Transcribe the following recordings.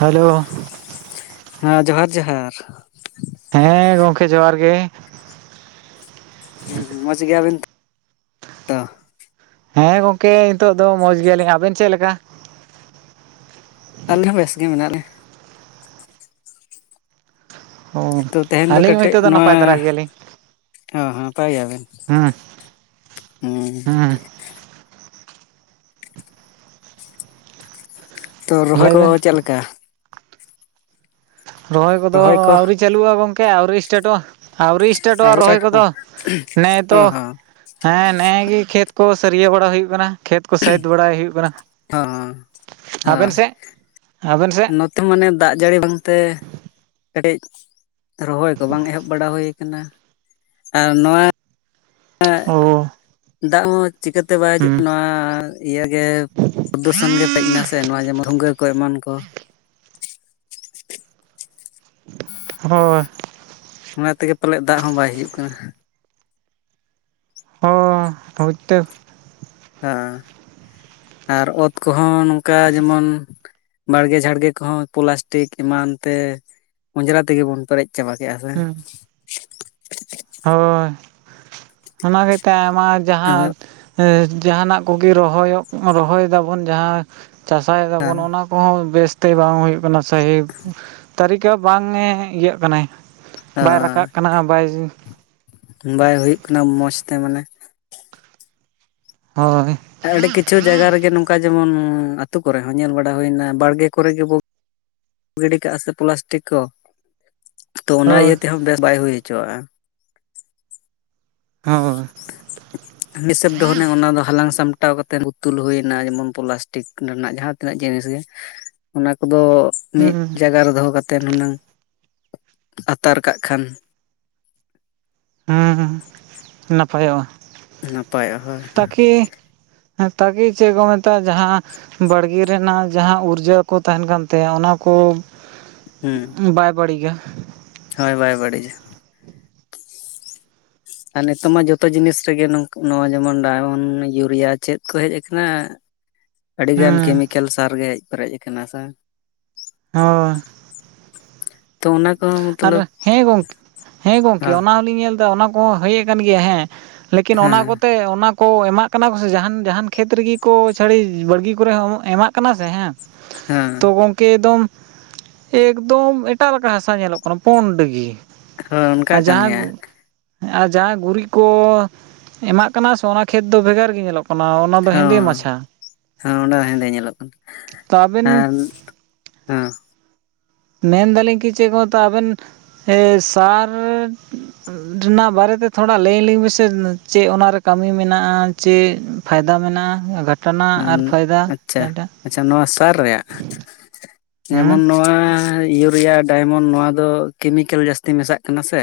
Hello ᱦᱮᱸ ᱡᱚᱦᱟᱨ ᱡᱚᱦᱟᱨ ᱦᱮᱸ ᱜᱚᱝᱠᱮ ᱡᱚᱦᱟᱨ ᱜᱮ ᱦᱮᱸ ᱢᱚᱡᱽ ᱜᱮᱭᱟᱵᱮᱱ ᱦᱮᱸ ᱜᱚᱝᱠᱮ ᱱᱤᱛᱚᱜ ᱫᱚ ᱢᱚᱡᱽ ᱜᱮᱭᱟᱞᱤᱧ ᱟᱵᱮᱱ ᱪᱮᱫ ᱞᱮᱠᱟ ᱟᱞᱮ ᱦᱚᱸ ᱵᱮᱥ ᱜᱮ ᱢᱮᱱᱟᱜ ᱞᱮᱭᱟ [unintelligible] ᱚ ᱛᱚ ᱛᱮᱦᱮᱧ ᱫᱚ ᱟᱹᱞᱤᱧ ᱦᱚᱸ ᱠᱟᱹᱴᱤᱡ ᱱᱤᱛᱚᱜ ᱱᱚᱣᱟ ᱱᱟᱯᱟᱭ ᱫᱷᱟᱨᱟ ᱜᱮᱭᱟᱞᱤᱧ ᱚ ᱦᱚ ᱱᱟᱯᱟᱣ ᱜᱮᱭᱟ ᱵᱮᱱ ᱦᱮᱸ ᱦᱮᱸ ᱛᱚ ᱨᱚᱦᱚᱭ ᱞᱟᱹᱭ ᱠᱚ ᱵᱮᱱ ᱪᱮᱫ ᱞᱮᱠᱟ ᱨᱚᱦᱚᱭ ᱠᱚᱫᱚ ᱟᱹᱣᱨᱤ ᱪᱟᱹᱞᱩᱜᱼᱟ ᱜᱚᱝᱠᱮ ᱟᱹᱣᱨᱤ ᱮᱥᱴᱟᱴᱚᱜᱼᱟ ᱟᱹᱣᱨᱤ ᱥᱴᱟᱨᱴᱚᱜᱼᱟ ᱟᱹᱣᱨᱤ ᱨᱚᱦᱚᱭ ᱥᱴᱟᱴ ᱠᱚ ᱠᱚᱫᱚ ᱱᱮᱼ ᱚ ᱛᱚ ᱦᱚᱸ ᱦᱮᱸ ᱱᱮᱜ ᱮ ᱜᱮ ᱠᱷᱮᱛ ᱠᱚ ᱥᱟᱹᱨᱭᱟᱹ ᱵᱟᱲᱟ ᱦᱩᱭᱩᱜ ᱠᱟᱱᱟ ᱠᱷᱮᱛ ᱠᱚ ᱥᱟᱹᱦᱤᱫ ᱵᱟᱲᱟᱭ ᱦᱩᱭᱩᱜ ᱠᱟᱱᱟ ᱦᱚᱸ ᱟᱵᱮᱱ ᱦᱚᱸ ᱥᱮᱫ ᱟᱵᱮᱱ ᱥᱮ ᱱᱚᱛᱮ ᱢᱟᱱᱮ ᱫᱟᱜ ᱡᱟᱹᱲᱤ ᱵᱟᱝᱛᱮ ᱠᱟᱹᱴᱤᱡ ᱨᱚᱦᱚᱭ ᱠᱚ ᱵᱟᱝ ᱮᱦᱚᱵ ᱵᱟᱲᱟ ᱦᱩᱭ ᱠᱟᱱᱟ ᱟᱨ ᱱᱚᱣᱟ ᱳ ᱫᱟᱜ ᱦᱚᱸ ᱪᱤᱠᱟᱹᱛᱮ ᱵᱟᱭ ᱦᱤᱡᱩᱜ ᱠᱟᱱᱟ ᱤᱭᱟᱹ ᱜᱮ [unintelligible] ᱜᱮ ᱯᱮᱡ ᱮᱱᱟ ᱥᱮ ᱱᱚᱣᱟ ᱡᱮᱢᱚᱱ ᱵᱷᱩᱝᱜᱟᱹ ᱠᱚ ᱮᱢᱟᱱ ᱠᱚ ᱦᱳᱭ ᱚᱱᱟ ᱛᱮᱜᱮ ᱯᱟᱞᱮᱫ ᱫᱟᱜ ᱦᱚᱸ ᱵᱟᱭ ᱦᱤᱡᱩᱜ ᱠᱟᱱᱟ ᱚ ᱦᱚᱭᱛᱚ [unintelligible] ᱦᱮᱸ ᱟᱨ ᱚᱛ ᱠᱚᱦᱚᱸ ᱱᱚᱝᱠᱟ ᱡᱮᱢᱚᱱ ᱵᱟᱲᱜᱮ ᱡᱷᱟᱲᱜᱮ ᱠᱚᱦᱚᱸ ᱯᱞᱟᱥᱴᱤᱠ ᱮᱢᱟᱱ ᱛᱮ ᱚᱸᱡᱽᱨᱟ ᱛᱮᱜᱮ ᱵᱚᱱ ᱯᱮᱨᱮᱡ ᱪᱟᱵᱟ ᱠᱮᱫᱼᱟ ᱦᱮᱥᱮ ᱦᱮᱸ ᱦᱳᱭ ᱚᱱᱟ ᱜᱤᱛᱟᱭ ᱟᱭᱢᱟ ᱟᱫᱚ ᱡᱟᱦᱟᱸ ᱡᱟᱦᱟᱱᱟᱜ ᱠᱚᱜᱮ ᱨᱚᱦᱚᱭᱚᱜ ᱨᱚᱦᱚᱭ ᱫᱟᱵᱚᱱ ᱡᱟᱦᱟᱸ ᱪᱟᱥᱟᱭ ᱫᱟᱵᱚᱱ ᱚᱱᱟ ᱠᱚᱦᱚᱸ ᱵᱮᱥᱛᱮ ᱵᱟᱝ ᱦᱩᱭᱩᱜ ᱠᱟᱱᱟ ᱥᱟᱦᱤ ᱛᱟᱹᱨᱤᱠᱟ ᱵᱟᱝᱮ ᱤᱭᱟᱹᱜ ᱠᱟᱱᱟᱭ ᱵᱟᱭ ᱨᱟᱠᱟᱵ ᱦᱳᱭ ᱠᱟᱱᱟ ᱵᱟᱭ ᱵᱟᱭ ᱦᱩᱭᱩᱜ ᱠᱟᱱᱟ ᱢᱚᱸᱡᱽ ᱛᱮ ᱢᱟᱱᱮ ᱦᱳᱭ ᱟᱹᱰᱤ ᱠᱤᱪᱷᱩ ᱡᱟᱭᱜᱟ ᱨᱮᱜᱮ ᱱᱚᱝᱠᱟ ᱡᱮᱢᱚᱱ ᱟ ᱟᱹᱛᱩᱳ ᱠᱚᱨᱮ ᱦᱚᱸ ᱧᱮᱞ ᱵᱟᱲᱟ ᱦᱩᱭᱱᱟ ᱵᱟᱲᱜᱮ ᱠᱚᱨᱮ ᱜᱮᱵᱚ ᱜᱤᱰᱤ ᱠᱟᱜᱼᱟ ᱥᱮ ᱯᱞᱟᱥᱴᱤᱠ ᱠᱚ ᱛᱚ ᱚᱱᱟ ᱦᱳᱭ ᱤᱭᱟᱹ ᱛᱮᱦᱚᱸ ᱵᱮᱥ ᱵᱟᱭ ᱦᱩᱭ ᱦᱚᱪᱚᱣᱟᱜᱼᱟ ᱦᱳᱭ [unintelligible] ᱢᱤᱫᱦᱤᱥᱟᱵ ᱫᱚ ᱦᱟᱱᱮ ᱚᱱᱟ ᱫᱚ ᱦᱟᱞᱟᱝ ᱥᱟᱢᱴᱟᱣ ᱠᱟᱛᱮ ᱯᱩᱛᱩᱞ ᱦᱩᱭᱱᱟ ᱡᱮᱢᱚᱱ ᱯᱚᱞᱟᱥ ᱴᱤᱠ ᱨᱮᱱᱟᱜ ᱡᱟᱦᱟᱸ ᱛᱤᱱᱟᱹᱜ ᱡᱤᱱᱤᱥ ᱜᱮ ᱚᱱᱟ ᱠᱚᱫᱚ ᱢᱤᱫ ᱦᱩᱸ ᱡᱟᱭᱜᱟ ᱨᱮ ᱫᱚᱦᱚ ᱠᱟᱛᱮᱮᱫ ᱦᱩᱱᱟᱹᱝ ᱟᱛᱟᱨ ᱠᱟᱜ ᱠᱷᱟᱱ ᱦᱮᱸ ᱱᱟᱯᱟᱭᱚᱜᱼᱟ ᱱᱟᱯᱟᱭᱚᱜᱼᱟ ᱦᱳᱭ ᱛᱟᱠᱤ ᱦᱮᱸ ᱛᱟᱠᱤ ᱪᱮᱫ ᱠᱚ ᱢᱮᱛᱟᱜᱼᱟ ᱡᱟᱦᱟᱸ ᱵᱟᱲᱜᱮ ᱨᱮᱱᱟᱜ ᱡᱟᱦᱟᱸ ᱩᱨᱡᱟᱠᱩ ᱛᱟᱦᱮᱱ ᱠᱟᱱ ᱛᱟᱦᱮᱸᱼᱟ ᱚᱱᱟᱠᱚ ᱦᱩᱸ ᱵᱟᱭ ᱵᱟᱹᱲᱤᱡᱟ ᱦᱳᱭ ᱵᱟᱭ ᱵᱟᱹᱲᱤᱡᱟ ᱟᱨ ᱱᱤᱛᱚᱜ ᱢᱟ ᱡᱚᱛᱚ ᱡᱤᱱᱤᱥ ᱨᱮᱜᱮ ᱱᱚᱣᱟ ᱡᱮᱢᱚᱱ ᱰᱟᱭᱢᱚᱱᱰ ᱤᱭᱩᱨᱤᱭᱟ ᱪᱮᱫ ᱠᱚ ᱦᱮᱡ ᱟᱠᱟᱱᱟ ᱟᱹᱰᱤᱜᱟᱱ ᱦᱩᱸ ᱠᱮᱢᱤᱠᱮᱞ ᱥᱟᱨ ᱜᱮ ᱦᱮᱡ ᱯᱮᱨᱮᱡ ᱟᱠᱟᱱᱟ ᱥᱮ ᱦᱚᱸ ᱛᱚ ᱚᱱᱟ ᱠᱚᱦᱚᱸ ᱢᱚᱛᱞᱚᱵ ᱟᱨ ᱦᱮᱸ ᱜᱚᱝᱠᱮ ᱦᱮᱸ ᱜᱚᱝᱠᱮ ᱦᱚᱸ ᱚᱱᱟ ᱦᱚᱞᱤᱧ ᱧᱮᱞ ᱮᱫᱟ ᱚᱱᱟ ᱠᱚᱦᱚᱸ ᱦᱮᱡ ᱟᱠᱟᱱ ᱜᱮᱭᱟ ᱦᱮᱸ ᱞᱮᱠᱤᱱ ᱚᱱᱟ ᱦᱮᱸ ᱠᱚᱛᱮ ᱚᱱᱟ ᱠᱚ ᱮᱢᱟᱜ ᱠᱟᱱᱟ ᱠᱚ ᱥᱮ ᱡᱟᱦᱟᱱ ᱡᱟᱦᱟᱱ ᱠᱷᱮᱛ ᱨᱮᱜᱮ ᱠᱚ ᱪᱷᱟᱹᱲᱤ ᱵᱟᱲᱜᱤ ᱠᱚᱨᱮ ᱦᱚᱸ ᱮᱢᱟᱜ ᱠᱟᱱᱟ ᱥᱮ ᱦᱮᱸ ᱦᱮᱸ ᱛᱚ ᱜᱚᱝᱠᱮ ᱮᱠᱫᱚᱢ ᱮᱠᱫᱚᱢ ᱮᱴᱟᱜ ᱞᱮᱠᱟ ᱦᱟᱥ ᱧᱮᱞᱚᱜ ᱠᱟᱱᱟ ᱯᱩᱸᱰ ᱜᱮ ᱦᱳᱭ ᱚᱱᱠᱟᱜ ᱟᱨ ᱠᱟᱱ ᱜᱮᱭᱟ ᱡᱟᱦᱟᱸ ᱟᱨ ᱡᱟᱦᱟᱸᱭ ᱜᱩᱨᱤᱡ ᱠᱚ ᱮᱢᱟᱜ ᱠᱟᱱᱟ ᱥᱮ ᱚᱱᱟ ᱠᱷᱮᱛ ᱫᱚ ᱵᱷᱮᱜᱟᱨ ᱜᱮ ᱧᱮᱞᱚᱜ ᱠᱟᱱᱟ ᱚᱱᱟ ᱫᱚ ᱦᱮᱸᱫᱮ ᱦᱚᱸ ᱢᱟᱪᱷᱟ ᱦᱚᱸ ᱚᱸᱰᱮ ᱫᱚ ᱦᱮᱸᱫᱮ ᱧᱮᱞᱚᱜ ᱠᱟᱱᱟ ᱛᱚ ᱟᱵᱮᱱ ᱟᱨ ᱦᱮᱸ ᱢᱮᱱᱫᱟᱞᱤᱧ ᱠᱤ ᱪᱮᱫ ᱠᱚ ᱢᱮᱛᱚᱜ-ᱟ ᱟᱵᱮᱱ ᱥᱟᱨ ᱨᱮᱱᱟᱜ ᱵᱟᱨᱮᱛᱮ ᱛᱷᱚᱲᱟ ᱞᱟᱹᱭ ᱟᱞᱤᱧ ᱢᱮᱥᱮ ᱪᱮᱫ ᱚᱱᱟᱨᱮ ᱠᱟᱹᱢᱤ ᱢᱮᱱᱟᱜᱼᱟ ᱪᱮ ᱯᱷᱟᱭᱫᱟ ᱢᱮᱱᱟᱜᱼᱟ ᱜᱷᱚᱴᱚᱱᱟ ᱦᱚᱸ ᱟᱨ ᱯᱷᱟᱭᱫᱟ ᱟᱪᱪᱷᱟ ᱡᱟᱦᱟᱸᱴᱟᱜ ᱟᱪᱪᱷᱟ ᱱᱚᱣᱟ ᱥᱟᱨ ᱨᱮᱭᱟᱜ ᱦᱮᱸ ᱡᱮᱢᱚᱱ ᱱᱚᱣᱟ ᱤᱭᱩᱨᱤᱭᱟ ᱰᱟᱭᱢᱚᱱᱰ ᱱᱚᱣᱟ ᱫᱚ ᱠᱮᱢᱤᱠᱮᱞ ᱡᱟᱹᱥᱛᱤ ᱢᱮᱥᱟᱜ ᱠᱟᱱᱟ ᱥᱮ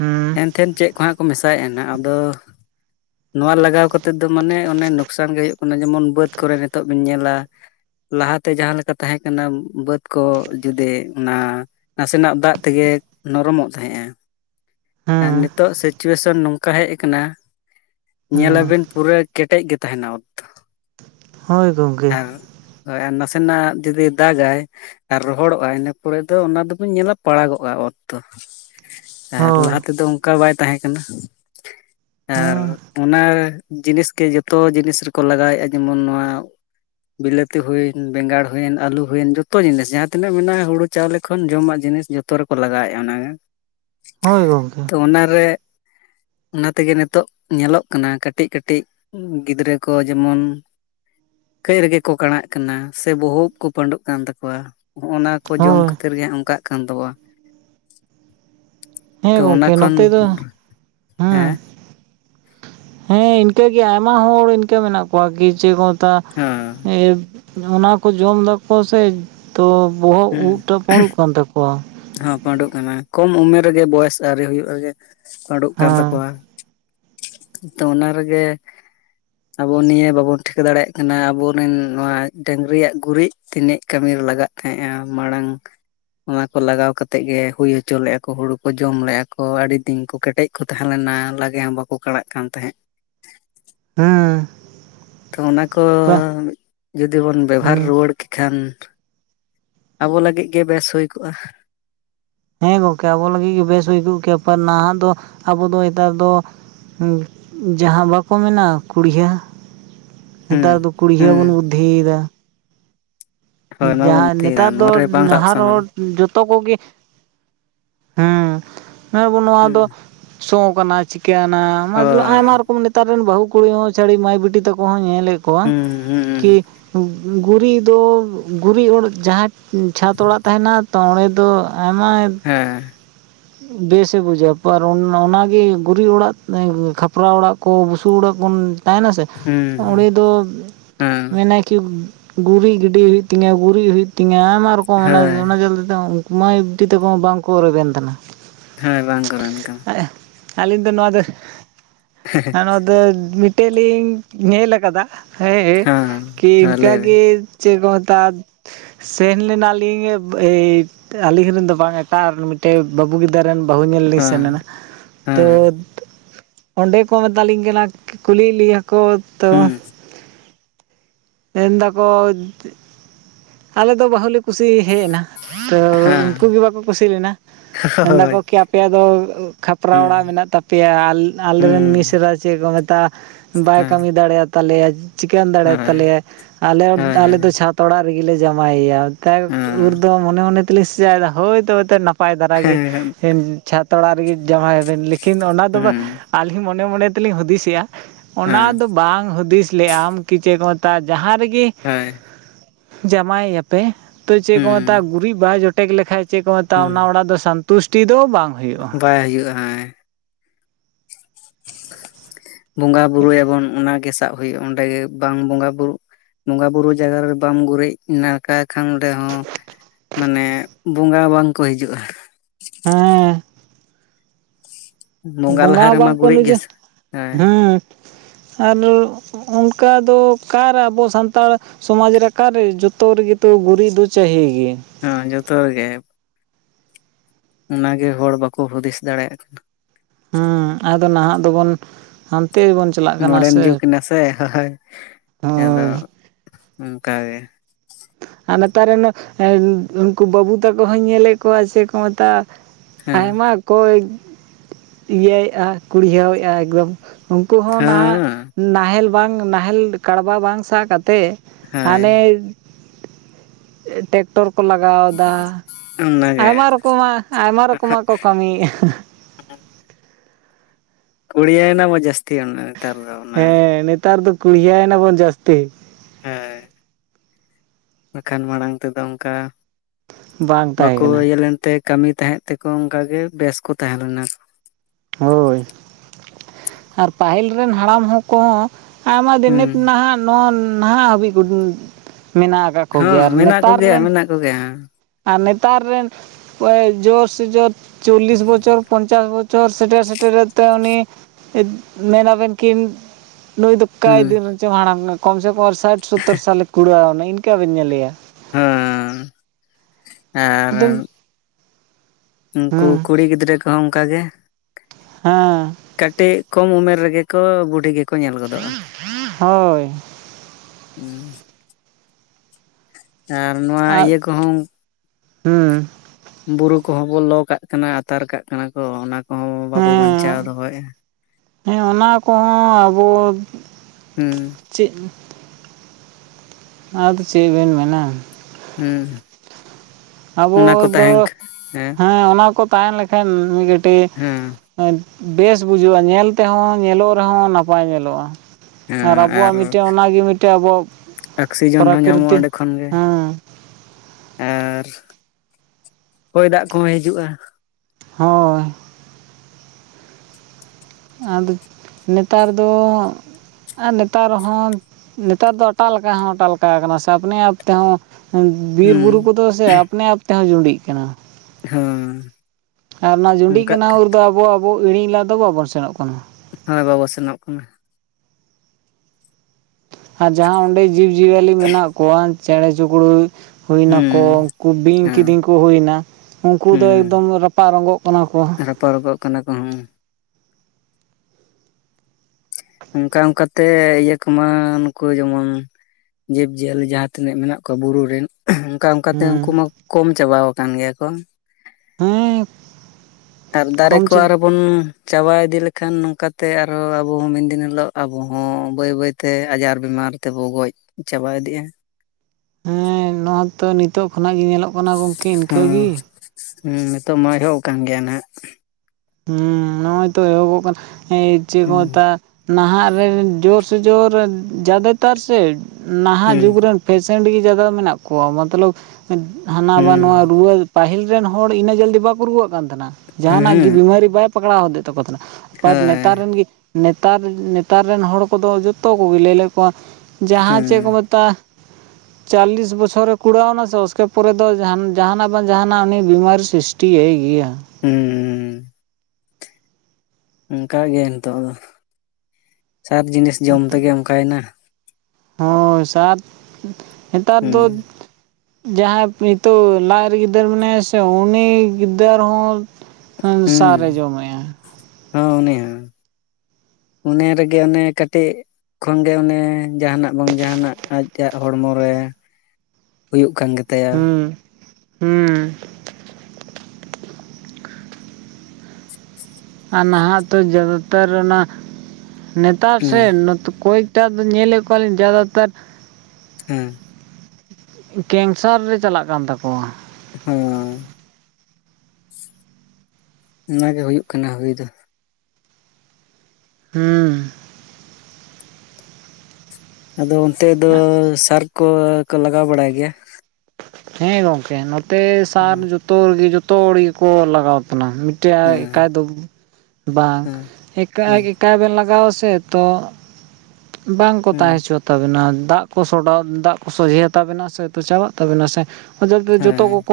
ᱦᱮᱸ ᱦᱮᱱᱛᱷᱮᱱ ᱪᱮᱫ ᱠᱚᱦᱟᱸᱜ ᱠᱚ ᱢᱮᱥᱟᱭᱮᱫᱼᱟ ᱦᱟᱜ ᱟᱫᱚ ᱱᱚᱣᱟ ᱞᱟᱜᱟᱣ ᱠᱟᱛᱮ ᱼᱼ ᱫᱚ ᱢᱟᱱᱮ ᱚᱱᱮ ᱞᱠᱥᱟᱱ ᱜᱮ ᱦᱩᱭᱩᱜ ᱠᱟᱱᱟ ᱡᱮᱢᱚᱱ ᱵᱟᱹᱫ ᱠᱚᱨᱮ ᱱᱤᱛᱚᱜ ᱵᱤᱱ ᱧᱮᱞᱟ ᱞᱟᱦᱟᱛᱮ ᱡᱟᱦᱟᱸ ᱞᱮᱠᱟ ᱛᱟᱦᱮᱸ ᱠᱟᱱᱟ ᱵᱟᱹᱫ ᱠᱚ ᱡᱩᱫᱤ ᱚᱱᱟ ᱱᱟᱥᱮᱱᱟᱜ ᱫᱟᱜ ᱛᱮᱜᱮ ᱱᱚᱨᱚᱢᱚᱜ ᱛᱟᱦᱮᱸᱼᱟ ᱟᱨ ᱦᱮᱸ ᱱᱤᱛᱚᱜ ᱥᱤᱪᱩᱭᱮᱥᱚᱱ ᱱᱚᱝᱠᱟ ᱦᱮᱡ ᱠᱟᱱᱟ ᱦᱮᱸ ᱧᱮᱞᱟᱵᱤᱱ ᱯᱩᱨᱟᱹ ᱠᱮᱴᱮᱡ ᱜᱮ ᱛᱟᱦᱮᱱᱟ ᱚᱛ ᱫᱚ ᱦᱳᱭ ᱜᱚᱢᱠᱮ ᱟᱨ ᱦᱳᱭ ᱟᱨ ᱱᱟᱥᱮᱱᱟᱜ ᱡᱩᱫᱤ ᱫᱟᱜᱟᱭ ᱟᱨ ᱨᱚᱦᱚᱲᱚᱜᱼᱟ ᱤᱱᱟᱹ ᱯᱚᱨᱮ ᱫᱚ ᱚᱱᱟ ᱫᱚᱵᱚᱱ ᱧᱮᱞᱟ ᱯᱟᱲᱟᱜᱚᱜᱼᱟ ᱚᱛ ᱫᱚ ᱟᱨ ᱦᱳᱭ ᱞᱟᱦᱟ ᱛᱮᱫᱚ ᱚᱱᱠᱟ ᱵᱟᱭ ᱛᱟᱦᱮᱸᱠᱟᱱᱟ ᱟᱨ ᱦᱮᱸ ᱚᱱᱟ ᱡᱤᱱᱤᱥ ᱜᱮ ᱡᱚᱛᱚ ᱡᱤᱱᱤᱥ ᱨᱮᱠᱚ ᱞᱟᱜᱟᱣᱮᱫᱼᱟ ᱡᱮᱢᱚᱱ ᱱᱚᱣᱟ ᱵᱤᱞᱟᱹᱛᱤ ᱦᱩᱭᱮᱱ ᱵᱮᱸᱜᱟᱲ ᱦᱩᱭᱮᱱ ᱟᱹᱞᱩ ᱦᱩᱭᱮᱱ ᱡᱚᱛᱚ ᱡᱤᱱᱤᱥ ᱡᱟᱦᱟᱸ ᱛᱤᱱᱟᱹᱜ ᱢᱮᱱᱟᱜᱼᱟ ᱦᱩᱲᱩ ᱪᱟᱣᱞᱮ ᱠᱷᱚᱱ ᱡᱚᱢᱟᱜ ᱡᱤᱱᱤᱥ ᱡᱚᱛᱚ ᱡᱚᱛᱚ ᱨᱮᱠᱚ ᱞᱟᱜᱟᱣᱮᱫᱼᱟ ᱚᱱᱟᱜᱮ ᱦᱳᱭ ᱜᱚᱝᱠᱮ ᱛᱚ ᱚᱱᱟ ᱨᱮ ᱚᱱᱟ ᱛᱮᱜᱮ ᱱᱤᱛᱚᱜ ᱧᱮᱞᱚᱜ ᱠᱟᱱᱟ ᱠᱟᱹᱴᱤᱡ ᱠᱟᱹᱴᱤᱡ ᱜᱤᱫᱽᱨᱟᱹ ᱠᱚ ᱡᱮᱢᱚᱱ ᱠᱟᱹᱡ ᱨᱮᱜᱮ ᱠᱚ ᱠᱟᱲᱟᱜ ᱠᱟᱱᱟ ᱥᱮ ᱵᱚᱦᱚᱜ ᱠᱚ ᱯᱟᱺᱰᱩᱜ ᱠᱟᱱ ᱛᱟᱠᱚᱣᱟ ᱦᱚᱜ ᱱᱟᱼᱼ ᱠᱚ ᱡᱚᱢ ᱦᱳᱭ ᱠᱷᱟᱹᱛᱤᱨ ᱜᱮ ᱚᱱᱠᱟᱜ ᱠᱟᱱ ᱛᱟᱵᱚᱣᱟ ᱛᱚ ᱦᱮᱸ ᱚᱱᱟ ᱜᱚᱢᱠᱮ ᱠᱷᱚᱱ ᱱᱚᱛᱮ ᱫᱚ ᱦᱮᱸ ᱦᱮᱸ ᱤᱱᱠᱟᱹᱜᱮ ᱟᱭᱢᱟ ᱦᱚᱲ ᱤᱱᱠᱟᱹ ᱢᱮᱱᱟᱜ ᱠᱚᱣᱟ ᱠᱤ ᱪᱮᱫ ᱠᱚ ᱢᱮᱛᱟ ᱦᱮᱸ ᱚᱱᱟ ᱠᱚ ᱡᱚᱢ ᱮᱫᱟᱠᱚ ᱥᱮ ᱛᱚ ᱵᱚᱦᱚᱜ ᱩᱵ ᱴᱟᱜ ᱯᱩᱲᱩᱜ ᱠᱟᱱ ᱛᱟᱠᱚᱣᱟ ᱦᱚ ᱯᱟᱹᱰᱩᱜ ᱠᱟᱱᱟ ᱠᱚᱢ ᱩᱢᱮᱨ ᱨᱮᱜᱮ ᱵᱚᱭᱮᱥ ᱟᱹᱣᱨᱤ ᱦᱩᱭᱩᱜ ᱨᱮᱜᱮ ᱯᱟᱹᱰᱩᱜ ᱠᱟᱱ ᱦᱮᱸ ᱛᱟᱠᱚᱣᱟ ᱛᱚ ᱚᱱᱟ ᱨᱮᱜᱮ ᱟᱵᱚ ᱱᱤᱭᱟᱹ ᱵᱟᱵᱚᱱ ᱴᱷᱤᱠᱟᱹ ᱫᱟᱲᱮᱭᱟᱜ ᱠᱟᱱᱟ ᱟᱵᱚᱨᱮᱱ ᱱᱚᱣᱟ ᱰᱟᱹᱝᱨᱤᱭᱟᱜ ᱜᱩᱨᱤᱡ ᱛᱤᱱᱟᱹᱜ ᱠᱟᱹᱢᱤᱨᱮ ᱞᱟᱜᱟᱜ ᱛᱟᱦᱮᱸᱫᱼᱟ ᱢᱟᱲᱟᱝ ᱚᱱᱟ ᱠᱚ ᱞᱟᱜᱟᱣ ᱠᱟᱛᱮᱜ ᱜᱮ ᱦᱩᱭ ᱦᱚᱪᱚ ᱞᱮᱫᱼᱟ ᱠᱚ ᱦᱩᱲᱩ ᱠᱚ ᱡᱚᱢ ᱞᱮᱫᱼᱟ ᱠᱚ ᱟᱹᱰᱤ ᱫᱤᱱ ᱠᱚ ᱠᱮᱴᱮᱡ ᱠᱚ ᱛᱟᱦᱮᱸ ᱞᱮᱱᱟ ᱞᱮᱜᱮᱢ ᱵᱟᱠᱚ ᱠᱟᱲᱟᱜ ᱠᱟᱱ ᱛᱟᱦᱮᱸᱫ ᱦᱮᱸ ᱛᱚ ᱚᱱᱟ ᱠᱚ ᱯᱟ ᱡᱩᱫᱤ ᱵᱚᱱ ᱵᱮᱵᱟᱨ ᱦᱮᱸ ᱨᱩᱣᱟᱹᱲ ᱠᱮ ᱮᱱᱠᱷᱟᱱ ᱟᱵᱚ ᱞᱟᱹᱜᱤᱫ ᱜᱮ ᱵᱮᱥ ᱦᱩᱭ ᱠᱚᱜᱼᱟ, ᱦᱮᱸ ᱜᱚᱢᱠᱮ ᱟᱵᱚ ᱞᱟᱹᱜᱤᱫ ᱜᱮ ᱵᱮᱥ ᱦᱩᱭ ᱠᱚᱜ ᱜᱮᱭᱟ ᱱᱟᱦᱟ ᱫᱚ ᱟᱵᱚᱫᱚ ᱦᱮᱛᱟᱨᱫᱚ ᱡᱟᱦᱟᱸ ᱵᱟᱠᱚ ᱢᱮᱱᱟ ᱠᱩᱲᱭᱟᱹ ᱦᱮᱸ ᱱᱮᱛᱟᱨ ᱫᱚ ᱠᱩᱲᱤᱭᱟᱹ ᱦᱮᱸ ᱵᱚᱱ ᱵᱩᱫᱽᱫᱤᱭᱮᱫᱟ ᱦᱳᱭ ᱚᱱᱟ ᱵᱚᱱ ᱡᱟᱦᱟᱸ ᱛᱟᱹᱭᱟ ᱱᱮᱛᱟᱨ ᱱᱚᱣᱟ ᱫᱚ ᱨᱮ ᱵᱟᱝ ᱥᱟᱵ ᱱᱟᱦᱟᱨ ᱦᱚᱲ ᱥᱟᱱᱟᱢᱟ ᱡᱚᱛᱚ ᱠᱚᱜᱮ ᱦᱮᱸ ᱦᱮᱸ ᱵᱚ ᱱᱚᱣᱟ ᱫᱚ ᱦᱮᱸ ᱥᱚ ᱠᱟᱱᱟ ᱪᱤᱠᱟᱹ ᱟᱱᱟ ᱢᱚᱛᱞᱚᱵ ᱦᱳᱭ ᱟᱭᱢᱟ ᱨᱚᱠᱚᱢ ᱱᱮᱛᱟᱨ ᱨᱮᱱ ᱵᱟᱹᱦᱩ ᱠᱚ ᱠᱩᱲᱤ ᱦᱚᱸ ᱪᱷᱟᱹᱲᱤ ᱢᱟᱭ ᱵᱤᱴᱤ ᱛᱟᱠᱚ ᱦᱚᱸ ᱧᱮᱞᱮᱫ ᱠᱚᱣᱟ ᱦᱮᱸ ᱦᱮᱸ ᱠᱤ ᱜᱩᱨᱤᱡ ᱫᱚ ᱜᱩᱨᱤᱡ ᱚᱲᱟᱜ ᱡᱟᱦᱟᱸ ᱪᱷᱟᱫᱽ ᱚᱲᱟᱜ ᱛᱟᱦᱮᱱᱟ ᱛᱚ ᱚᱸᱰᱮ ᱫᱚ ᱟᱭᱢᱟ ᱦᱮᱸ ᱵᱮᱥᱮ ᱵᱩᱡᱟ. ᱭᱟ ᱠᱟᱨᱟᱱ ᱚᱱᱟᱜᱮ ᱜᱩᱨᱤᱡ ᱚᱲᱟᱜ ᱠᱷᱟᱯᱨᱟ ᱚᱲᱟᱜ ᱠᱚ ᱵᱩᱥᱩᱵ ᱚᱲᱟᱜ ᱵᱚᱱ ᱛᱟᱦᱮᱱᱟ ᱥᱮ ᱦᱮᱸ ᱦᱮᱸ ᱚᱸᱰᱮ ᱫᱚ ᱦᱮᱸ ᱢᱮᱱᱟ ᱠᱤ ᱜᱩᱨᱤᱡ ᱜᱤᱰᱤ ᱦᱩᱭᱩᱜ ᱛᱤᱧᱟᱹ ᱜᱩᱨᱤᱡ ᱦᱩᱭᱩᱜ ᱛᱤᱧᱟᱹ ᱟᱭᱢᱟ ᱨᱚᱠᱚᱢ ᱚᱱᱟ ᱦᱳᱭ ᱚᱱᱟ [unintelligible] ᱢᱟᱹᱭᱵᱤᱴᱤ ᱛᱟᱠᱚ ᱦᱚᱸᱵᱟᱝᱠᱚ ᱨᱮᱵᱮᱱ ᱛᱟᱦᱮᱱᱟ ᱦᱮᱸ ᱵᱟᱝ ᱠᱚ ᱨᱟᱱ ᱠᱟᱱᱟ ᱟᱹᱞᱤᱧ ᱫᱚ ᱱᱚᱣᱟ ᱫᱚ ᱱᱚᱣᱟ ᱫᱚ ᱢᱤᱫᱴᱮᱱ ᱞᱤᱧ ᱧᱮᱞᱠᱟᱫᱟ ᱦᱮᱸ ᱠᱤ ᱦᱮᱸ ᱞᱟᱹᱭ ᱵᱤᱱ ᱤᱱᱠᱟᱜᱮ ᱪᱮᱫ ᱠᱚ ᱢᱮᱛᱟ ᱥᱮᱱ ᱞᱮᱱᱟᱞᱤᱧ ᱮᱭ ᱟᱹᱞᱤᱧ ᱨᱮᱱ ᱫᱚ ᱵᱟᱝ ᱮᱴᱟᱜ ᱟᱨ ᱢᱤᱫᱴᱮᱱ ᱵᱟᱹᱵᱩ ᱜᱤᱫᱽᱨᱟᱹ ᱨᱮᱱ ᱵᱟᱹᱦᱩ ᱧᱮᱞ ᱞᱤᱧ ᱥᱮᱱ ᱦᱮᱸ ᱞᱮᱱᱟ ᱛᱚ ᱦᱮᱸ ᱚᱸᱰᱮ ᱠᱚ ᱫᱟᱞᱤᱧ ᱠᱟᱱᱟ ᱠᱩᱞᱤᱭᱮᱫ ᱞᱤᱧᱟ ᱠᱚ ᱛᱚ ᱦᱮᱸ ᱢᱮᱱᱫᱟᱠᱚ ᱟᱞᱮ ᱫᱚ ᱵᱟᱹᱦᱩᱞᱮ ᱠᱩᱥᱤ ᱦᱮᱡ ᱮᱱᱟ ᱛᱚ ᱩᱱᱠᱩ ᱦᱮᱸ ᱜᱮ ᱵᱟᱠᱚ ᱠᱩᱥᱤ ᱞᱮᱱᱟ ᱦᱳᱭ ᱢᱮᱱᱫᱟᱠᱚ ᱠᱤ ᱟᱯᱮᱭᱟᱜ ᱫᱚ ᱠᱷᱟᱯᱨᱟ ᱦᱮᱸ ᱚᱲᱟᱜ ᱢᱮᱱᱟᱜ ᱛᱟᱯᱮᱭᱟᱞ ᱟᱞᱮᱨᱮᱱ ᱦᱮᱸ ᱢᱤᱥᱨᱟᱡᱽ ᱪᱮᱫ ᱠᱚ ᱢᱮᱛᱟᱜᱼᱟ ᱵᱟᱭ ᱦᱮᱸ ᱠᱟᱹᱢᱤ ᱫᱟᱲᱮ ᱟᱛᱟᱞᱮᱭᱟ ᱪᱤᱠᱟᱹᱱ ᱦᱳᱭ ᱦᱳᱭ ᱫᱟᱲᱮᱭᱟᱛᱟᱞᱮᱭᱟ ᱟᱞᱮ ᱟᱞᱮ ᱫᱚ ᱦᱳᱭ ᱪᱷᱟᱸᱛ ᱚᱲᱟᱜ ᱨᱮᱜᱮᱞᱮ ᱡᱟᱶᱟᱭᱮᱭᱟ ᱛᱟᱭ ᱩᱨ ᱫᱚ ᱢᱚᱱᱮ ᱢᱚᱱᱮ ᱛᱮᱞᱤᱧ ᱥᱮᱡᱟᱭᱮᱫᱟ ᱦᱳᱭ ᱛᱚᱵᱮ ᱛᱚ ᱱᱟᱯᱟᱭ ᱫᱷᱟᱨᱟᱜ ᱜᱮ ᱦᱮᱸ ᱪᱷᱟ ᱛ ᱛᱲᱟᱜ ᱨᱮᱜᱮ ᱡᱟᱶᱟᱭᱵᱮᱱ ᱞᱮᱠᱤᱱ ᱚᱱᱟ ᱫᱚ ᱦᱮᱸ ᱟᱹᱞᱤᱧ ᱢᱚᱱᱮ ᱢᱚᱱᱮ ᱛᱮᱞᱤᱧ ᱦᱩᱫᱤᱥᱮᱜᱼᱟ ᱚᱱᱟ ᱦᱮᱸ ᱫᱚ ᱵᱟᱝ ᱦᱩᱫᱤᱥ ᱞᱮ ᱟᱢ ᱠᱤ ᱪᱮᱫᱠᱚ ᱢᱮᱛᱟᱜᱟ ᱡᱟᱦᱟᱸ ᱨᱮᱜᱮ ᱦᱳᱭ ᱡᱟᱢᱟᱭᱟᱯᱮ ᱛᱚ ᱪᱮᱫ ᱠᱚ ᱢᱮᱛᱟᱜᱼᱟ ᱦᱩᱸ ᱜᱩᱨᱤᱡ ᱵᱟᱭ ᱡᱚᱴᱠ ᱞᱮᱠᱷᱟᱡ ᱪᱮᱫ ᱠᱚ ᱢᱮᱛᱟᱜᱼᱟ ᱚᱱᱟ ᱦᱩᱸ ᱚᱲᱟᱜ ᱫᱚ ᱥᱟᱱ ᱛᱩᱥᱴᱤ ᱫᱚ ᱵᱟᱝ ᱦᱩᱭᱩᱜᱼᱟ ᱵᱟᱭ ᱦᱩᱭᱩᱜᱼᱟ ᱦᱮ ᱵᱚᱸᱜᱟ ᱵᱩᱨᱩᱭᱟᱵᱚᱱ ᱚᱱᱟᱜᱮ ᱥᱟᱵ ᱦᱩᱭᱩᱜᱼᱟ ᱚᱸᱰᱮ ᱜᱮ ᱵᱟᱝ ᱵᱚᱸᱜᱟ ᱵᱩᱨᱩ ᱵᱚᱸᱜᱟ ᱵᱩᱨᱩ ᱡᱟᱭᱜᱟ ᱨᱮ ᱵᱟᱢ ᱜᱩᱨᱤᱡ ᱱᱟᱲᱠᱟᱟᱭ ᱠᱷᱟᱱ ᱚᱸᱰᱮ ᱦᱚᱸ ᱢᱟᱱᱮ ᱵᱚᱸᱜᱟ ᱵᱟᱝ ᱠᱚ ᱦᱤᱡᱩᱜᱼᱟ ᱦᱮᱸ ᱵᱚᱸᱜᱟ ᱞᱟᱦᱟ ᱦᱚᱸ ᱨᱮᱢᱟ ᱜᱩᱨᱤᱡ ᱵᱟᱝᱠᱚᱱᱩᱡᱟ ᱜᱮᱥᱮ ᱦᱳᱭ ᱦᱮᱸ ᱟᱨ ᱚᱱᱠᱟ ᱫᱚ ᱚᱠᱟᱨᱮ ᱟᱵᱚ ᱥᱟᱱᱛᱟᱲ ᱥᱚᱢᱟᱡᱽ ᱨᱮ ᱚᱠᱟᱨᱮ ᱡᱚᱛᱚ ᱨᱮᱜᱮ ᱛᱚ ᱜᱩᱨᱤᱡ ᱫᱚ ᱪᱟᱹᱦᱤ ᱜᱮ ᱦᱮᱸ ᱡᱚᱛᱚ ᱨᱮᱜᱮ ᱚᱱᱟᱜᱮ ᱦᱚᱲ ᱵᱟᱠᱚ ᱦᱩᱫᱤᱥ ᱫᱟᱲᱮᱭᱟᱜ ᱠᱟᱱᱟ ᱦᱩᱸ ᱟᱫᱚ ᱱᱟᱦᱟᱜ ᱫᱚᱵᱚᱱ ᱦᱟᱱᱛᱮᱵᱚᱱ ᱢᱚᱰᱟᱱ ᱡᱩᱜᱽ ᱱᱟᱥᱮ ᱦᱳᱭ ᱦᱳᱭ ᱟᱫᱚ ᱦᱳᱭ ᱚᱱᱠᱟᱜᱮ ᱟᱨ ᱱᱮᱛᱟᱨ ᱨᱮᱱ ᱩᱱᱠᱩ ᱵᱟᱹᱵᱩ ᱛᱟᱠᱚ ᱦᱚᱧ ᱧᱮᱞᱮᱫ ᱠᱚᱣᱟ ᱪᱮᱫ ᱠᱚ ᱢᱮᱛᱟᱜ ᱟ ᱦᱮᱸ ᱟᱭᱢᱟ ᱠᱚᱭ ᱤᱭᱟᱹᱭᱮᱫᱼᱟ ᱠᱩᱲᱦᱤᱣᱮᱫᱼᱟ ᱮᱠᱫᱚᱢ ᱩᱱᱠᱩ ᱦᱚᱸ ᱱᱟᱦᱟᱜ ᱦᱮᱸ ᱱᱟᱦᱮᱞ ᱵᱟᱝ ᱱᱟᱦᱮᱞ ᱠᱟᱲᱵᱟ ᱵᱟᱝ ᱥᱟᱵ ᱠᱟᱛᱮ ᱦᱳᱭ ᱦᱟᱱᱮ ᱴᱮᱠᱴᱚᱨ ᱠᱚ ᱞᱟᱜᱟᱣᱫᱟ ᱚᱱᱟᱜᱮ ᱟᱭᱢᱟ ᱨᱚᱠᱚᱢᱟᱜ ᱟᱭᱢᱟ ᱨᱚᱠᱚᱢᱟᱜ ᱠᱚ ᱠᱟᱹᱢᱤ ᱮᱜ-ᱟ ᱠᱩᱲᱤᱭᱟᱹ ᱮᱱᱟ ᱵᱚᱱ ᱡᱟᱹᱥᱛᱤ ᱱᱮᱛᱟᱨ ᱫᱚ ᱚᱱᱟ ᱦᱮᱸ ᱱᱮᱛᱟᱨ ᱫᱚ ᱠᱩᱲᱭᱟ. ᱭᱱᱟ ᱵᱚᱱ ᱡᱟᱹᱥᱛᱤ ᱦᱮᱸ ᱵᱟᱠᱷᱟᱱ ᱢᱟᱲᱟᱝ ᱛᱮᱫᱚ ᱚᱱᱠᱟ ᱵᱟᱝ ᱛᱟᱦᱮᱸ ᱵᱟᱠᱚ ᱠᱟᱱᱟ ᱤᱭᱟᱹ ᱞᱮᱱ ᱛᱮ ᱠᱟᱹᱢᱤ ᱛᱟᱦᱮᱸᱜ ᱛᱮ ᱠᱚ ᱚᱱᱠᱟ ᱜᱮ ᱵᱮᱥ ᱠᱚ ᱛᱟᱦᱮᱸ ᱞᱮᱱᱟ ᱦᱳᱭ ᱟᱨ ᱯᱟᱹᱦᱤᱞ ᱨᱮᱱ ᱦᱟᱲᱟᱢ ᱦᱚᱲ ᱦᱚᱸᱠᱚ ᱟᱭᱢᱟ ᱫᱤᱱ ᱦᱩᱸ ᱱᱤᱛ ᱱᱟᱦᱟᱜ ᱱᱚᱣᱟ ᱱᱟᱦᱟᱜ ᱦᱟᱹᱵᱤᱡ ᱢᱮᱱᱟᱜ ᱠᱟᱫ ᱠᱚ ᱦᱚᱸ ᱜᱮᱭᱟ ᱟᱨ ᱢᱮᱱᱟᱜ ᱱᱮᱛᱟᱨ ᱠᱚᱜᱮᱭᱟ ᱨᱮᱱ ᱢᱮᱱᱟᱜ ᱠᱚᱜᱮᱭᱟ ᱟᱨ ᱱᱮᱛᱟᱨ ᱨᱮᱱ ᱡᱳᱨ ᱥᱮ ᱡᱳᱨ ᱪᱚᱞᱞᱤᱥ ᱵᱚᱪᱷᱚᱨ ᱯᱚᱧᱪᱟᱥ ᱵᱚᱪᱷᱚᱨ ᱪᱚᱨ ᱥᱮᱴᱮᱨ ᱥᱮᱴᱮᱮᱨᱛ ᱩᱱᱤ ᱢᱮᱱᱟᱵᱮᱱ ᱠᱤᱱ ᱱᱩᱭ ᱫᱚ ᱚᱠᱟᱭ ᱦᱩᱸ ᱫᱤᱱ ᱪᱚᱝ ᱦᱟᱲᱟᱢ ᱠᱟᱱᱟ ᱠᱚᱢ ᱥᱮ ᱠᱚᱢ ᱥᱟᱴ ᱥᱳᱛᱛᱚᱨ ᱥᱟᱞᱮ ᱠᱩᱲᱟᱹᱣᱱᱟ ᱤᱱᱠᱟᱹ ᱵᱮᱱ ᱧᱮᱞᱮᱭᱟ ᱦᱮᱸ ᱟᱨ ᱮᱠᱫᱚᱢ ᱩᱱᱠᱩ ᱦᱮᱸ ᱠᱩᱲᱤ ᱜᱤᱫᱽᱨᱟᱹ ᱠᱚᱦᱚᱸ ᱚᱱᱠᱟᱜ ᱜᱮ ᱦᱮᱸ ᱠᱟᱹᱴᱤᱡ ᱠᱚᱢ ᱩᱢᱮᱨ ᱨᱮᱜᱮ ᱠᱚ ᱵᱩᱰᱷᱤ ᱜᱮᱠᱚ ᱧᱮᱞ ᱜᱚᱫᱚᱜᱼᱟ ᱦᱳᱭ ᱟᱨ ᱱᱚᱣᱟ ᱤᱭᱟᱹ ᱠᱚᱦᱚᱸ ᱦᱩᱸ ᱵᱩᱨᱩ ᱠᱚᱦᱚᱸ ᱵᱚ ᱞᱚ ᱠᱟᱜ ᱠᱟᱱᱟ ᱟᱛᱟᱨ ᱠᱟᱜ ᱠᱟᱱᱟ ᱠᱚ ᱚᱱᱟ ᱠᱚᱦᱚᱸ ᱵᱟᱵᱚ ᱵᱟᱧᱪᱟᱣ ᱦᱮᱸ ᱫᱚᱦᱚᱭᱮᱫᱼᱟ ᱦᱮᱸ ᱚᱱᱟ ᱠᱚᱦᱚᱸ ᱟᱵᱚ ᱦᱩᱸ ᱪᱮᱫ ᱟᱫᱚ ᱪᱮᱫ ᱵᱮᱱ ᱢᱮᱱᱟ ᱦᱮᱸ ᱟᱵᱚ ᱫᱚ ᱦᱮᱸ ᱚᱱᱟ ᱠᱚ ᱛᱟᱦᱮᱸ ᱞᱮᱠᱷᱟᱱ ᱢᱤᱫ ᱠᱟᱹᱴᱤᱡ ᱦᱮᱸ ᱵᱮᱥ ᱵᱩᱡᱷᱟᱹᱜ-ᱟ ᱧᱮᱞ ᱛᱮᱦᱚᱸ ᱧᱮᱞᱚᱜ ᱨᱮᱦᱚᱸ ᱱᱟᱯᱟᱭ ᱧᱮᱞᱚᱜ-ᱟ ᱟᱨ ᱟᱵᱚᱣᱟᱜ ᱢᱤᱫᱴᱮᱱ ᱚᱱᱟᱜᱮ ᱢᱤᱫᱴᱮᱱ ᱟᱵᱚᱣᱟᱜ ᱚᱠᱥᱤᱡᱮᱱ ᱦᱚᱸ ᱧᱟᱢᱚᱜ-ᱟ ᱯᱨᱟᱠᱨᱤᱛᱤᱠ ᱚᱸᱰᱮ ᱠᱷᱚᱱ ᱜᱮ ᱦᱮᱸ ᱟᱨ ᱦᱚᱭ ᱫᱟᱜ ᱠᱚᱦᱚᱸ ᱦᱤᱡᱩᱜ-ᱟ ᱦᱳᱭ ᱟᱫᱚ ᱱᱮᱛᱟᱨ ᱫᱚ ᱟᱨ ᱱᱮᱛᱟᱨ ᱦᱚᱸ ᱱᱮᱛᱟᱨ ᱫᱚ ᱟᱴᱟᱞ ᱞᱮᱠᱟ ᱦᱚᱸ ᱟᱴᱟᱞ ᱞᱮᱠᱟ ᱠᱟᱱᱟ ᱥᱮ ᱟᱯᱱᱮ ᱟᱯ ᱛᱮᱦᱚᱸ ᱵᱤᱨ ᱦᱩᱸ ᱵᱩᱨᱩ ᱠᱚᱫᱚ ᱥᱮ ᱟᱯᱱᱮ ᱟᱯ ᱛᱮᱦᱚᱸ ᱡᱩᱸᱰᱤᱜ ᱠᱟᱱᱟ ᱦᱮᱸ ᱟᱨ ᱚᱱᱟ ᱡᱩᱸᱰᱤᱜ ᱠᱟᱱᱟ ᱩᱨ ᱫᱚ ᱟᱵᱚ ᱟᱵᱚ ᱤᱲᱤᱧ ᱞᱟᱹᱜᱤᱫ ᱫᱚ ᱵᱟᱵᱚᱱ ᱥᱮᱱᱚᱜ ᱠᱟᱱᱟ ᱦᱮᱸ ᱵᱟᱵᱚ ᱥᱮᱱᱚᱜ ᱠᱟᱱᱟ ᱟᱨ ᱡᱟᱦᱟᱸ ᱚᱸᱰᱮ ᱡᱤᱵᱽᱼᱡᱤᱭᱟᱹᱞᱤ ᱢᱮᱱᱟᱜ ᱠᱚᱣᱟ ᱪᱮᱬᱮ ᱪᱤᱯᱲᱩᱡ ᱦᱩᱭᱱᱟᱠᱚ ᱦᱩᱸ ᱩᱱᱠᱩ ᱵᱤᱧ ᱦᱮᱸ ᱠᱤᱫᱤᱧ ᱠᱚ ᱦᱩᱭᱱᱟ ᱩᱱᱠᱩ ᱫᱚ ᱮᱠᱫᱚᱢ ᱨᱟᱯᱟᱜ ᱨᱚᱝᱜᱚᱜ ᱠᱟᱱᱟ ᱠᱚ ᱯᱚᱨᱠᱚᱜ ᱠᱟᱱᱟ ᱠᱚ ᱦᱚᱸ ᱚᱱᱠᱟ ᱚᱱᱠᱟ ᱛᱮ ᱤᱭᱟᱹ ᱠᱚᱢᱟ ᱱᱩᱠᱩ ᱡᱮᱢᱚᱱ ᱡᱤᱵᱽ ᱡᱤᱭᱟᱹᱞᱤ ᱡᱟᱦᱟᱸ ᱛᱤᱱᱟᱹᱜ ᱢᱮᱱᱟᱜ ᱠᱚᱣᱟ ᱵᱩᱨᱩ ᱨᱮᱱ ᱚᱱᱠᱟ ᱚᱱᱠᱟᱛᱮ ᱩᱱᱠᱩ ᱦᱮᱸ ᱢᱟ ᱠᱚᱢ ᱪᱟᱵᱟ ᱟᱠᱟᱱ ᱜᱮᱭᱟ ᱠᱚ ᱦᱮᱸ ᱟᱨ ᱫᱟᱨᱮ ᱠᱚᱢ ᱠᱚ ᱪᱮ ᱟᱨ ᱵᱚᱱ ᱪᱟᱵᱟ ᱤᱫᱤ ᱞᱮᱠᱷᱟᱱ ᱱᱚᱝᱠᱟ ᱛᱮ ᱟᱨᱦᱚᱸ ᱟᱵᱚ ᱦᱚᱸ ᱢᱮᱱ ᱫᱤᱱ ᱦᱤᱞᱳᱜ ᱟᱵᱚ ᱦᱚᱸ ᱵᱟᱹᱭ ᱵᱟᱹᱭ ᱛᱮ ᱟᱡᱟᱨ ᱵᱤᱢᱟᱨ ᱛᱮᱵᱚ ᱜᱚᱡ ᱪᱟᱵᱟ ᱤᱫᱤᱜ-ᱟ ᱦᱮᱸ ᱱᱚᱣᱟ ᱛᱚ ᱱᱤᱛᱚᱜ ᱠᱷᱚᱱᱟᱜ ᱜᱮ ᱧᱮᱞᱚᱜ ᱠᱟᱱᱟ ᱜᱚᱝᱠᱮ ᱦᱚᱸ ᱦᱚᱸ ᱱᱤᱛᱳᱜ ᱢᱟ ᱮᱦᱚᱵ ᱟᱠᱟᱱ ᱜᱮᱭᱟ ᱱᱟᱦᱟᱜ ᱦᱩᱸ ᱱᱚᱜ-ᱚᱭ ᱛᱚ ᱮᱦᱚᱵᱚᱜ ᱠᱟᱱᱟ ᱪᱮᱫ ᱠᱚ ᱦᱩᱸ ᱢᱮᱛᱟᱜ-ᱟ ᱱᱟᱦᱟᱜ ᱨᱮᱱ ᱡᱳᱨ ᱥᱮ ᱡᱳᱨ ᱡᱟᱫᱟ ᱛᱟᱨ ᱥᱮ ᱱᱟᱦᱟᱜ ᱦᱩᱸ ᱡᱩᱜᱽ ᱨᱮᱱ ᱯᱮᱭᱥᱮᱱᱰ ᱜᱮ ᱡᱟᱫᱟ ᱢᱮᱱᱟᱜ ᱠᱚᱣᱟ ᱢᱚᱛᱞᱚᱵ ᱦᱟᱱᱟ ᱵᱟ ᱱᱚᱣᱟ ᱦᱩᱸ ᱨᱩᱣᱟᱹ ᱯᱟᱹᱦᱤᱞ ᱨᱮᱱ ᱦᱚᱲ ᱤᱱᱟᱹᱜ ᱡᱚᱞᱫᱤ ᱵᱟᱠᱚ ᱨᱩᱣᱟᱹᱜ ᱠᱟᱱ ᱛᱟᱦᱮᱱᱟ ᱡᱟᱦᱟᱱᱟᱜ ᱜᱮ ᱦᱩᱸ ᱵᱤᱢᱟᱨᱤ ᱵᱟᱭ ᱯᱟᱠᱲᱟᱣᱫᱮᱜ ᱦᱚᱫ ᱛᱟᱠᱚ ᱛᱟᱦᱮᱱᱟ ᱟᱨ ᱦᱳᱭ ᱱᱮᱛᱟᱨ ᱨᱮᱱ ᱜᱮ ᱱᱮᱛᱟᱨ ᱱᱮᱛᱟᱨ ᱨᱮᱱ ᱦᱚᱲ ᱠᱚᱫᱚ ᱡᱚᱛᱚ ᱠᱚᱜᱮ ᱞᱟᱹᱭ ᱞᱮᱫ ᱠᱚᱣᱟ ᱡᱟᱦᱟᱸ ᱦᱩᱸ ᱪᱮᱫ ᱠᱚ ᱢᱮᱛᱟᱜ-ᱟ ᱪᱚᱞᱞᱤᱥ ᱵᱚᱪᱷᱚᱨᱮ ᱠᱩᱲᱟᱣᱱᱟ ᱥᱮ ᱚᱥᱠᱮ ᱯᱚᱨᱮ ᱫᱚ ᱡᱟᱦᱟᱱᱟᱜ ᱵᱟᱝ ᱡᱟᱦᱟᱱᱟᱜ ᱩᱱᱤ ᱵᱤᱢᱟᱨᱤ ᱥᱤᱥᱴᱤ ᱴᱤᱭᱟᱭ ᱜᱮᱭᱟ ᱦᱩᱸᱻᱩ ᱚᱱᱠᱟ ᱜᱮ ᱱᱤᱛᱚᱜ ᱫᱚ ᱥᱟᱫ ᱡᱤᱱᱤᱥ ᱡᱚᱢ ᱛᱮᱜᱮ ᱚᱱᱠᱟᱭᱮᱱᱟ ᱦᱳᱭ ᱥᱟᱫ ᱱᱮᱛᱟᱨ ᱦᱩᱸ ᱫᱚ ᱡᱟᱦᱟᱸᱭ ᱱᱤᱛᱚᱜ ᱞᱟᱡ ᱨᱮ ᱜᱤᱫᱟᱹᱨ ᱢᱮᱱᱟᱭᱟ ᱥᱮ ᱩᱱᱤ ᱜᱤᱫᱟᱹᱨ ᱦᱚᱸ ᱦᱮᱸ ᱥᱟᱨᱮ ᱡᱚᱢᱮᱭᱟ ᱦᱚᱸᱮ ᱩᱱᱤ ᱦᱚᱸ ᱚᱱᱮ ᱨᱮᱜᱮ ᱚᱱᱮ ᱠᱟᱹᱴᱤᱡ ᱠᱷᱚᱱᱜᱮ ᱚᱱᱮ ᱡᱟᱦᱟᱱᱟᱜ ᱵᱟᱝ ᱡᱟᱦᱟᱱᱟᱜ ᱟᱡᱟᱜ ᱦᱚᱲᱢᱚ ᱨᱮ ᱦᱩᱭᱩᱜ ᱠᱟᱱ ᱜᱮ ᱦᱩᱸ, ᱦᱩᱸ ᱟᱨ ᱱᱟᱦᱟᱜ ᱛᱚ ᱡᱟᱫᱟᱛᱟᱨ ᱚᱱᱟ ᱱᱮᱛᱟᱨ ᱦᱩᱸ ᱥᱮ ᱱᱚᱛ ᱠᱚᱭ ᱛᱟᱨ ᱫᱚ ᱧᱮᱞᱮᱫ ᱠᱚᱣᱟᱞᱤᱧ ᱡᱟᱫᱟ ᱛᱟᱨ ᱦᱮᱸ ᱠᱮᱱᱥᱟᱨ ᱨᱮ ᱪᱟᱞᱟᱜ ᱠᱟᱱ ᱛᱟᱠᱚᱣᱟ ᱦᱮᱸ ᱚᱱᱟᱜᱮ ᱦᱩᱭᱩᱜ ᱠᱟᱱᱟ ᱦᱩᱭ ᱫᱚ ᱦᱮᱸ ᱟᱫᱚ ᱚᱱᱛᱮ ᱫᱚ ᱥᱟᱨᱠᱚ ᱠᱚᱠᱚ ᱞᱟᱜᱟᱣ ᱵᱟᱲᱟᱭ ᱜᱮᱭᱟ? ᱦᱮᱸ ᱜᱚᱢᱠᱮ ᱱᱚᱛᱮ ᱥᱟᱨ ᱦᱮᱸ ᱡᱚᱛᱚ ᱜᱮ ᱡᱚᱛᱚ ᱦᱚᱲ ᱜᱮᱠᱚ ᱞᱟᱜᱟᱣ ᱛᱟᱦᱮᱱᱟ ᱢᱤᱫ ᱛᱮᱭᱟᱭ ᱦᱮᱸ ᱮᱠᱟᱭ ᱫᱚ ᱵᱟᱝ ᱦᱮᱸ ᱮᱠᱟ ᱦᱮᱸ ᱮᱠᱟᱭ ᱵᱮᱱ ᱞᱟᱜᱟᱣ ᱟᱥᱮ ᱛᱚ ᱵᱟᱝ ᱠᱚ ᱦᱮᱸ ᱛᱟᱦᱮᱸ ᱦᱚᱪᱚ ᱟᱛᱟᱵᱤᱱᱟ ᱫᱟᱜ ᱠᱚ ᱥᱚᱰᱟᱣᱜ ᱫᱟᱜ ᱠᱚ ᱥᱚᱡᱷᱮᱭᱟᱛᱟᱵᱮᱱᱟ ᱥᱮ ᱛᱚ ᱪᱟᱵᱟᱜ ᱛᱟᱵᱮ ᱱᱟᱥᱮ ᱦᱚ ᱡᱚᱛᱚ, ᱡᱚᱛᱚ ᱦᱮᱸ ᱠᱚᱠᱚ